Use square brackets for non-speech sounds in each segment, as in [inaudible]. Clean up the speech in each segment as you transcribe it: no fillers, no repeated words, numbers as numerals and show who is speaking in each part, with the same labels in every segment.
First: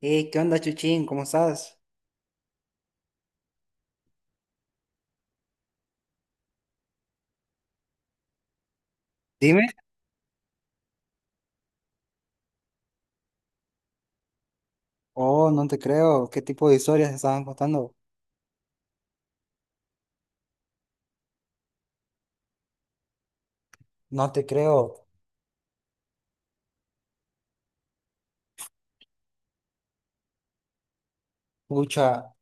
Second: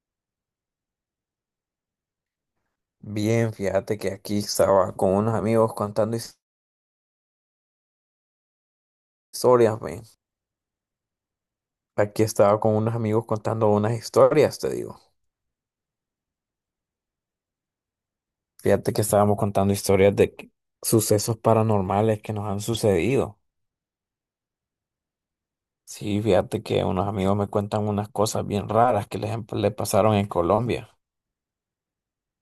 Speaker 1: ¿Qué onda, Chuchín? ¿Cómo estás?
Speaker 2: Bien, fíjate que aquí estaba con unos amigos contando
Speaker 1: Dime.
Speaker 2: historias, men. Aquí estaba con unos amigos contando unas historias, te digo.
Speaker 1: Oh, no te creo. ¿Qué tipo de historias estaban contando?
Speaker 2: Fíjate que estábamos contando historias sucesos paranormales que nos han sucedido.
Speaker 1: No te creo.
Speaker 2: Sí, fíjate que unos amigos me cuentan unas cosas bien raras que le pasaron en Colombia.
Speaker 1: Pucha,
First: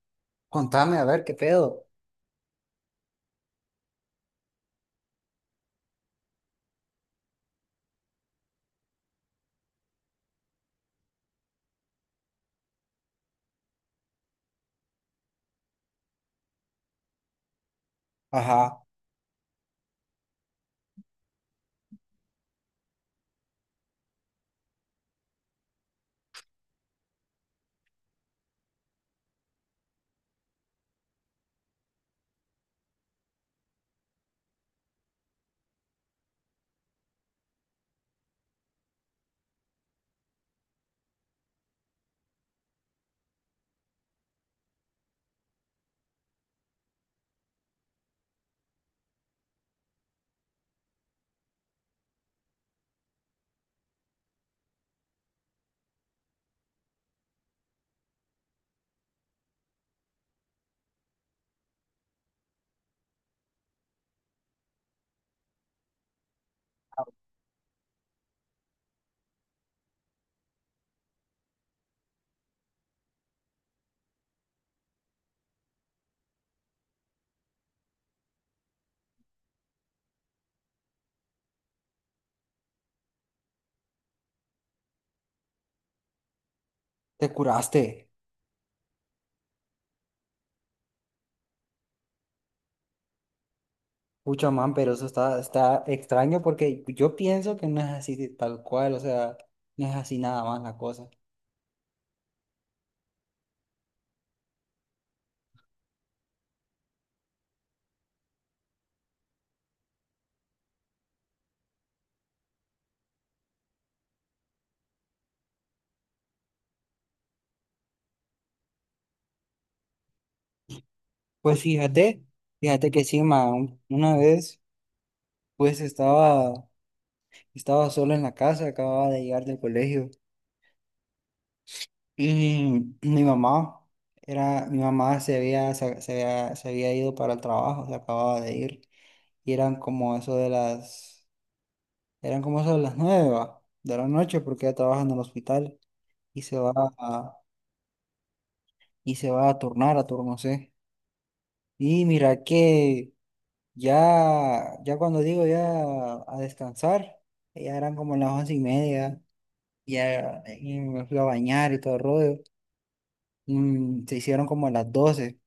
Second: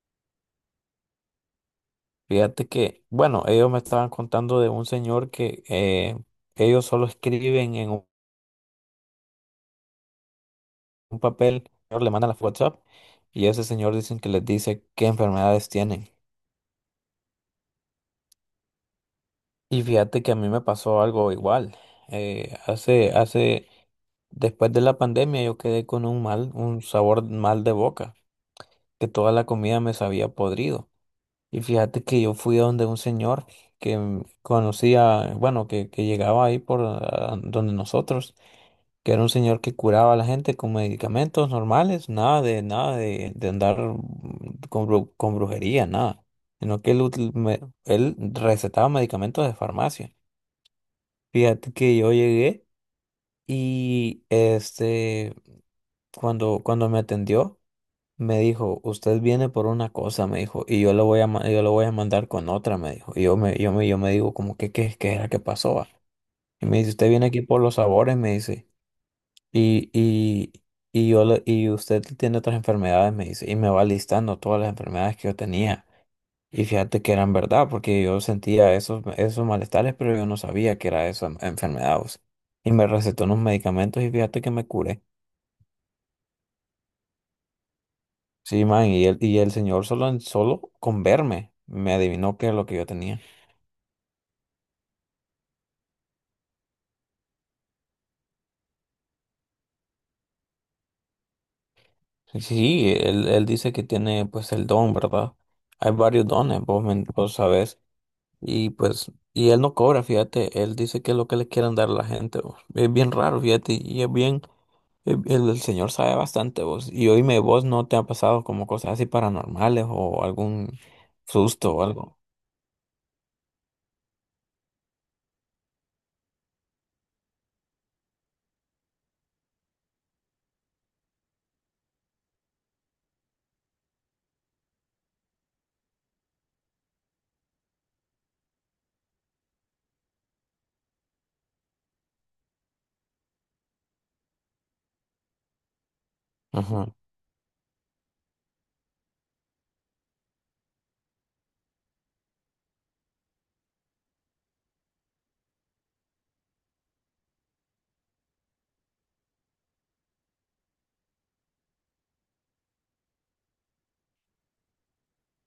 Speaker 1: contame, a ver, ¿qué pedo?
Speaker 2: Fíjate que, bueno, ellos me estaban contando de un señor que ellos solo escriben en un papel, le mandan a WhatsApp y ese señor dicen que les dice qué enfermedades tienen.
Speaker 1: Ajá,
Speaker 2: Y fíjate que a mí me pasó algo igual. Eh, hace, hace, Después de la pandemia yo quedé con un mal, un sabor mal de boca, que toda la comida me sabía podrido. Y fíjate que yo fui a donde un señor que conocía, bueno, que llegaba ahí por donde nosotros, que era un señor que curaba a la gente con medicamentos normales, nada de andar con brujería, nada. Sino que él recetaba medicamentos de farmacia. Fíjate que yo llegué y cuando me atendió, me dijo, usted viene por una cosa, me dijo, y yo lo voy a, ma- yo lo voy a mandar con otra, me dijo. Y yo me digo, como, ¿qué era que pasó, va? Y me dice, usted viene aquí por los sabores, me dice. Y, y, y y usted tiene otras enfermedades, me dice. Y me va listando todas las enfermedades que yo tenía. Y fíjate que eran verdad, porque yo sentía esos malestares, pero yo no sabía que era esa enfermedad, o sea. Y me recetó unos medicamentos y fíjate que me curé.
Speaker 1: te curaste.
Speaker 2: Sí, man, y el señor, solo, solo con verme me adivinó qué es lo que yo tenía.
Speaker 1: Pucha, man, pero eso está extraño porque yo pienso que no es así de tal cual, o sea, no es así nada más la cosa.
Speaker 2: Sí, sí, él dice que tiene pues el don, ¿verdad? Hay varios dones, vos, vos sabés. Y pues, y él no cobra, fíjate, él dice que es lo que le quieren dar a la gente, vos. Es bien raro, fíjate, y es bien, el señor sabe bastante, vos. Y oíme, vos, no te ha pasado como cosas así paranormales o algún
Speaker 1: Pues
Speaker 2: susto o algo.
Speaker 1: fíjate que sí, man, una vez, pues estaba solo en la casa, acababa de llegar del colegio. Y mi mamá se había ido para el trabajo, se acababa de ir, y eran como eso de las, eran como eso de las 9 va, de la noche, porque ella trabaja en el hospital y se va
Speaker 2: Ajá,
Speaker 1: a, y se va a turnar a turno C. Y mira que ya cuando digo ya a descansar, ya eran como las 11:30, ya y me fui a bañar y todo el rollo. Se hicieron como a las 12.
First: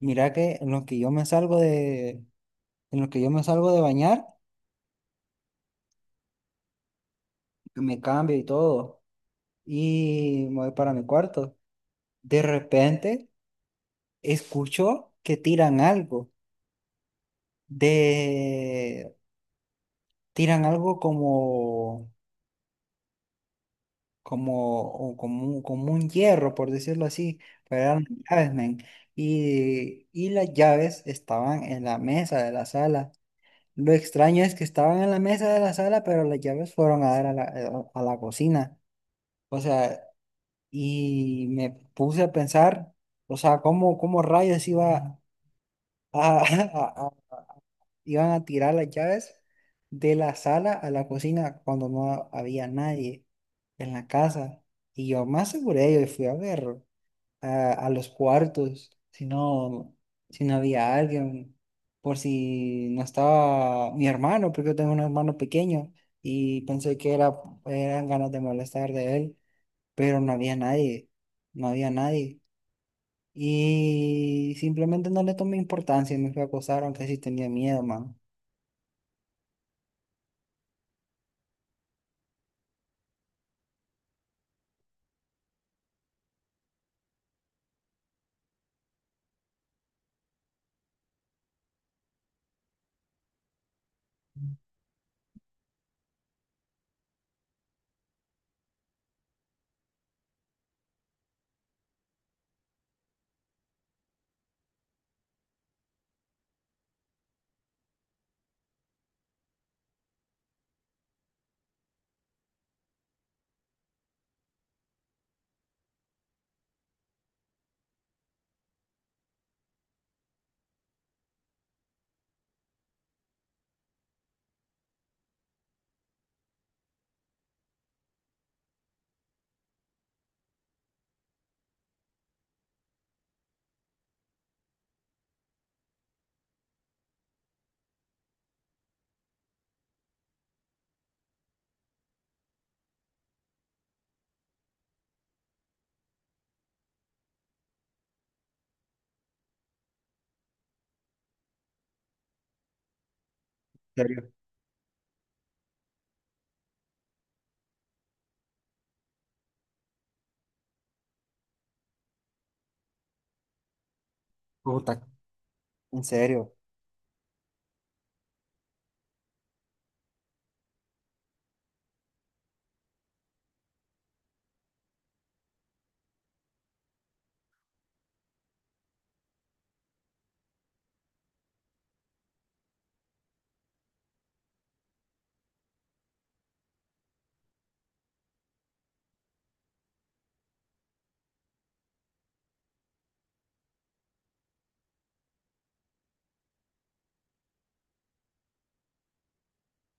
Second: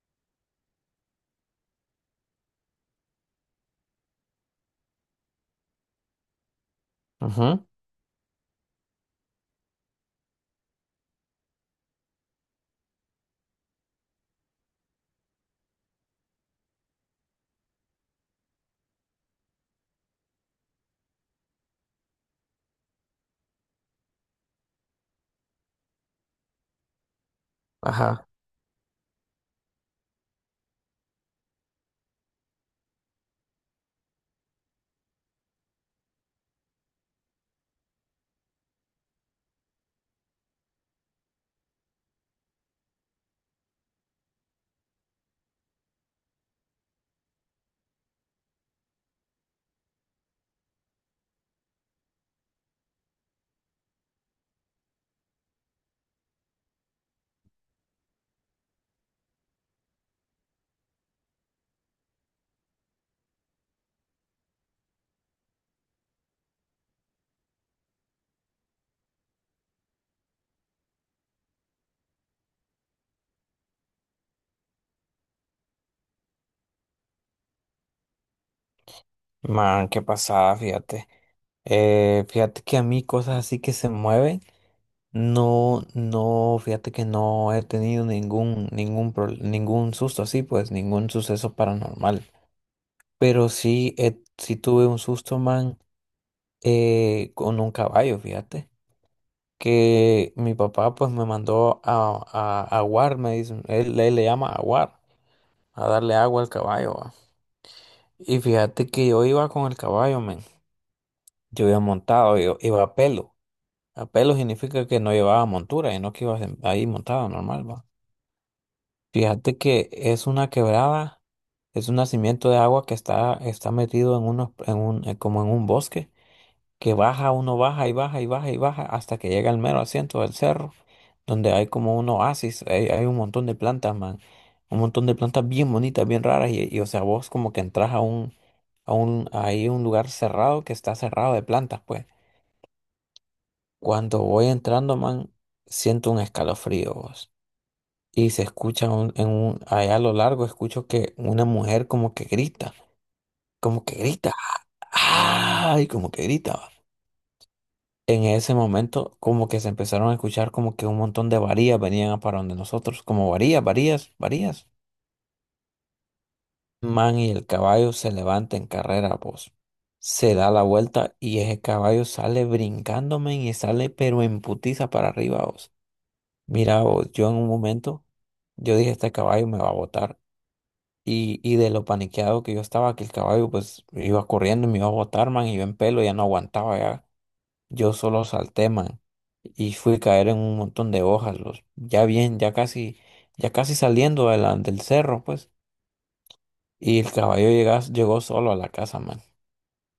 Speaker 1: Mira que en los que yo me salgo de, en los que yo me salgo de bañar,
Speaker 2: ajá,
Speaker 1: me cambio y todo, y me voy para mi cuarto. De repente escucho que tiran algo, de, tiran algo como un hierro, por decirlo así, pero eran
Speaker 2: ajá.
Speaker 1: llaves, men. Y las llaves estaban en la mesa de la sala. Lo extraño es que estaban en la mesa de la sala, pero las llaves fueron a dar a la cocina. O sea, y me puse a pensar, o sea, cómo rayos [laughs] a- a- iban a tirar las llaves de la sala a la cocina cuando no había nadie en la casa. Y yo me aseguré, yo fui a ver a los cuartos, si no había alguien, por si no estaba mi hermano, porque yo tengo un hermano pequeño y pensé que eran ganas de molestar de él pero no había nadie, no había nadie. Y simplemente no le tomé importancia y me fui a acosar, aunque sí tenía miedo, mano.
Speaker 2: Man, qué pasada, fíjate. Fíjate que a mí cosas así que se mueven, no, no, fíjate que no he tenido ningún susto así, pues, ningún suceso paranormal. Pero sí, sí tuve un susto, man, con un caballo, fíjate. Que mi papá pues me mandó a, aguar, me dice, él le llama aguar, a darle agua al caballo, va. Y fíjate que yo iba con el caballo, men. Yo iba montado, yo iba a pelo. A pelo significa que no llevaba montura, y no que ibas ahí montado normal, va. Fíjate que es una quebrada, es un nacimiento de agua que está metido en unos, en un, como en un bosque. Que baja, uno baja y baja y baja y baja hasta que llega al mero asiento del cerro, donde hay como un oasis, hay un montón de plantas, man, un montón de plantas bien bonitas, bien raras, y, o sea, vos como que entras a un lugar cerrado, que está cerrado de plantas, pues. Cuando voy entrando, man, siento un escalofrío, vos. Y se escucha allá a lo largo, escucho que una mujer como que
Speaker 1: ¿En
Speaker 2: grita,
Speaker 1: serio?
Speaker 2: ¡ay! Como que grita. En ese momento, como que se empezaron a escuchar como que un montón de varías venían a para donde nosotros, como varías, varías, varías.
Speaker 1: Puta, en serio,
Speaker 2: Man, y el caballo se levanta en carrera, vos. Se da la vuelta y ese caballo sale brincándome y sale pero en putiza para arriba, vos. Mira, vos, yo en un momento, yo dije, este caballo me va a botar. Y de lo paniqueado que yo estaba, que el caballo pues iba corriendo y me iba a botar, man, y yo en pelo ya no aguantaba ya. Yo solo salté, man, y fui a caer en un montón de hojas, los, ya bien, ya casi saliendo de del cerro, pues. Y el caballo llegó solo a la casa, man.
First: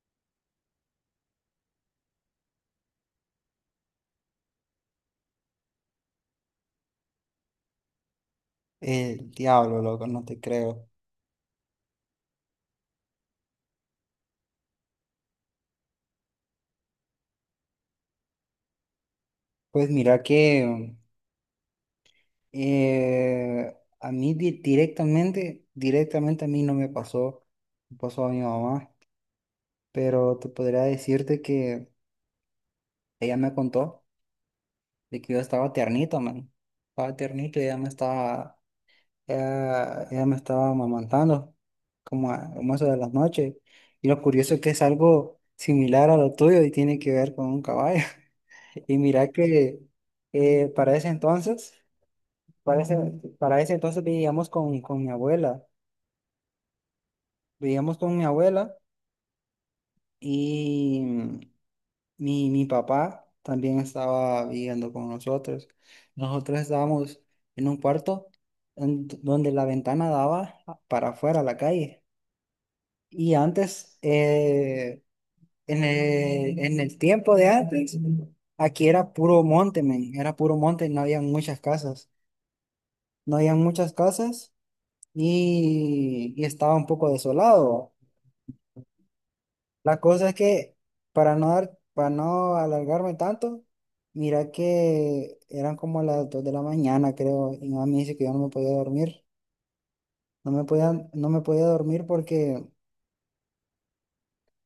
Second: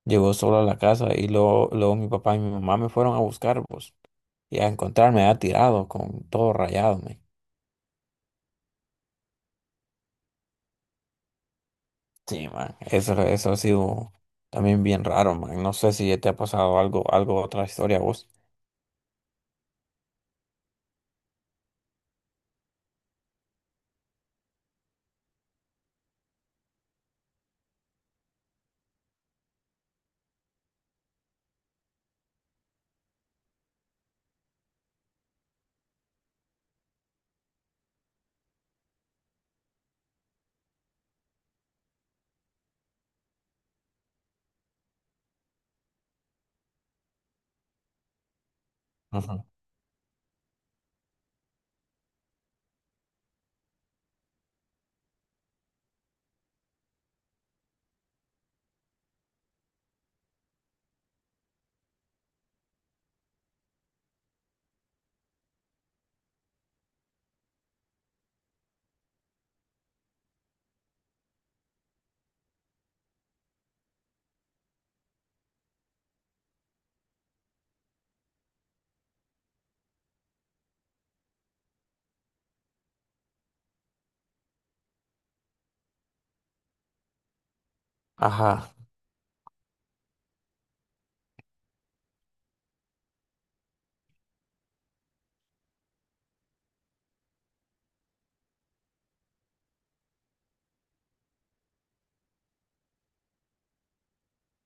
Speaker 2: Llegó solo a la casa y luego mi papá y mi mamá me fueron a buscar, pues, y a encontrarme ha tirado con todo rayado, man.
Speaker 1: el diablo, loco, no te creo.
Speaker 2: Sí, man, eso ha sido también bien raro, man. No sé si te ha pasado otra historia a vos.
Speaker 1: Pues mira que a mí directamente a mí no me pasó, me pasó a mi mamá, pero te podría decirte que ella me contó de que yo estaba tiernito, man. Estaba tiernito y ella me estaba amamantando como eso de las noches. Y lo curioso es que es algo similar a lo tuyo y tiene que ver con un caballo. [laughs] Y mira
Speaker 2: Ujú.
Speaker 1: que eh, para ese entonces, para ese, para ese entonces vivíamos con mi abuela. Vivíamos con mi abuela y mi papá también estaba viviendo con nosotros. Nosotros estábamos en un cuarto donde la ventana daba para afuera a la calle. Y antes, en el tiempo de antes, aquí era puro monte, men, era puro monte y no había muchas casas. No había muchas casas y estaba un poco desolado.
Speaker 2: Ajá,
Speaker 1: La cosa es que, para no alargarme tanto, mira que eran como las 2 de la mañana, creo, y mi mamá me dice que yo no me podía dormir. No me podía dormir porque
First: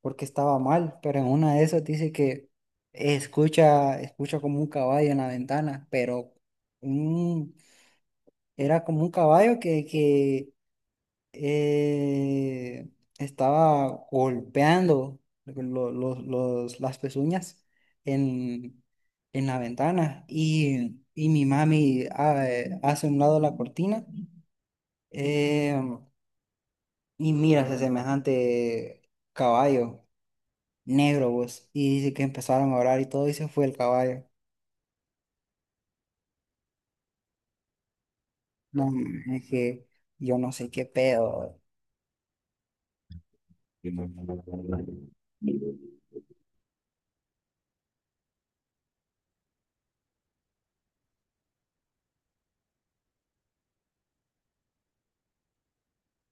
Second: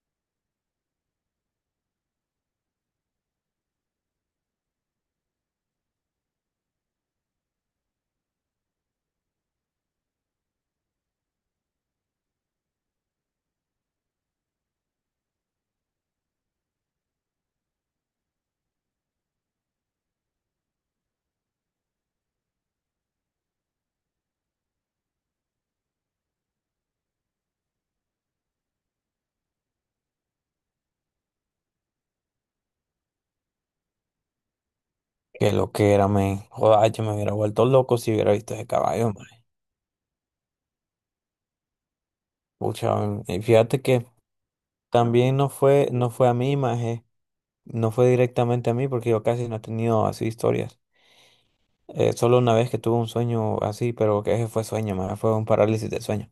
Speaker 1: porque estaba mal, pero en una de esas dice que escucha como un caballo en la ventana, pero un- era como un caballo que eh, estaba golpeando las pezuñas en, en la ventana y mi mami hace a un lado la cortina eh, y mira ese semejante caballo negro, vos. Y dice que empezaron a orar y todo, y se fue el caballo.
Speaker 2: que lo que era, man? Joder, yo me hubiera vuelto loco si hubiera visto ese
Speaker 1: No,
Speaker 2: caballo.
Speaker 1: man, es que yo no sé qué pedo.
Speaker 2: Pucha, y fíjate que también no fue a mí, maje, no fue directamente a mí porque yo casi no he tenido así historias. Solo una vez que tuve un sueño así, pero que ese fue sueño, maje, fue un parálisis de sueño,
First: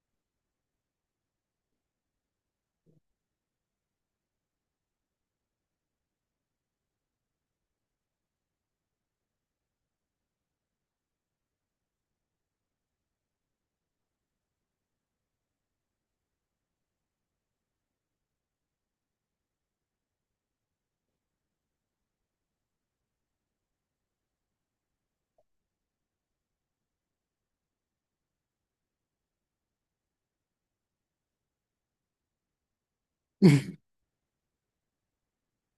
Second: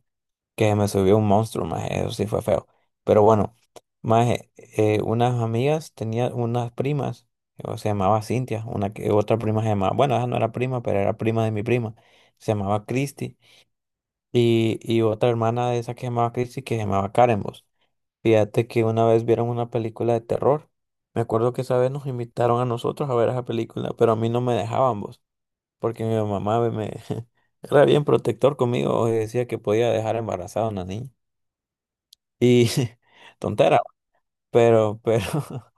Speaker 2: que me subió un monstruo, maje, eso sí fue feo. Pero bueno, maje, unas amigas, tenía unas primas, o se llamaba Cintia, una que otra prima se llamaba, bueno, esa no era prima, pero era prima de mi prima, se llamaba Christy, y otra hermana de esa que se llamaba Christy que se llamaba Karen, vos. Fíjate que una vez vieron una película de terror. Me acuerdo que esa vez nos invitaron a nosotros a ver esa película, pero a mí no me dejaban, vos, porque mi mamá [laughs] era bien protector conmigo, y decía que podía dejar embarazada a una niña. Y [laughs] tontera,
Speaker 1: [laughs]
Speaker 2: pero, pero, [laughs]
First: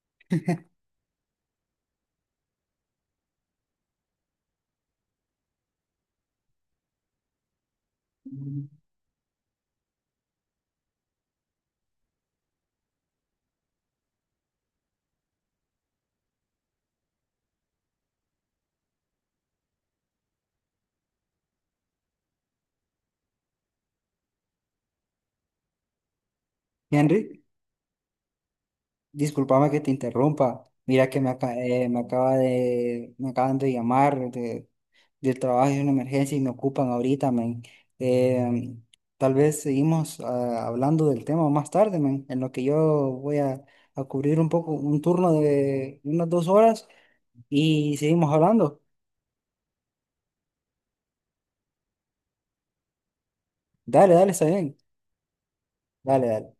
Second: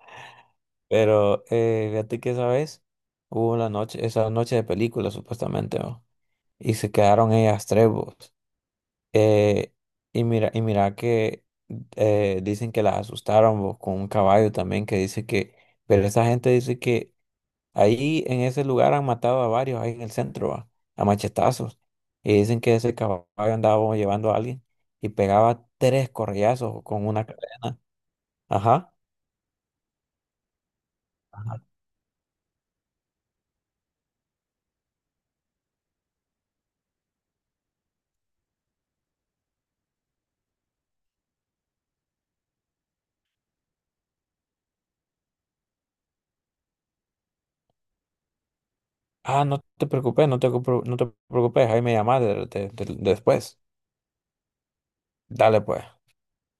Speaker 2: pero, fíjate que esa vez hubo una noche, esa noche de película supuestamente, ¿no? Y se quedaron ellas tres, vos. Eh, y mira, que dicen que la asustaron, vos, con un caballo también, que dice que, pero esa gente dice que ahí en ese lugar han matado a varios, ahí en el centro, va, a machetazos. Y dicen que ese caballo andaba llevando a alguien y pegaba tres correazos con una
Speaker 1: Henry,
Speaker 2: cadena. Ajá.
Speaker 1: discúlpame que te interrumpa. Mira que me, aca-
Speaker 2: Ajá.
Speaker 1: eh, me acaba de, me acaban de llamar del trabajo, es una emergencia y me ocupan ahorita, men. Eh, tal vez seguimos hablando del tema más tarde, men, en lo que yo voy a cubrir un turno de unas 2 horas y seguimos hablando.
Speaker 2: Ah, no te preocupes, no te preocupes, ahí me llamás después.
Speaker 1: Dale, dale, está bien.
Speaker 2: Dale pues.
Speaker 1: Dale, dale.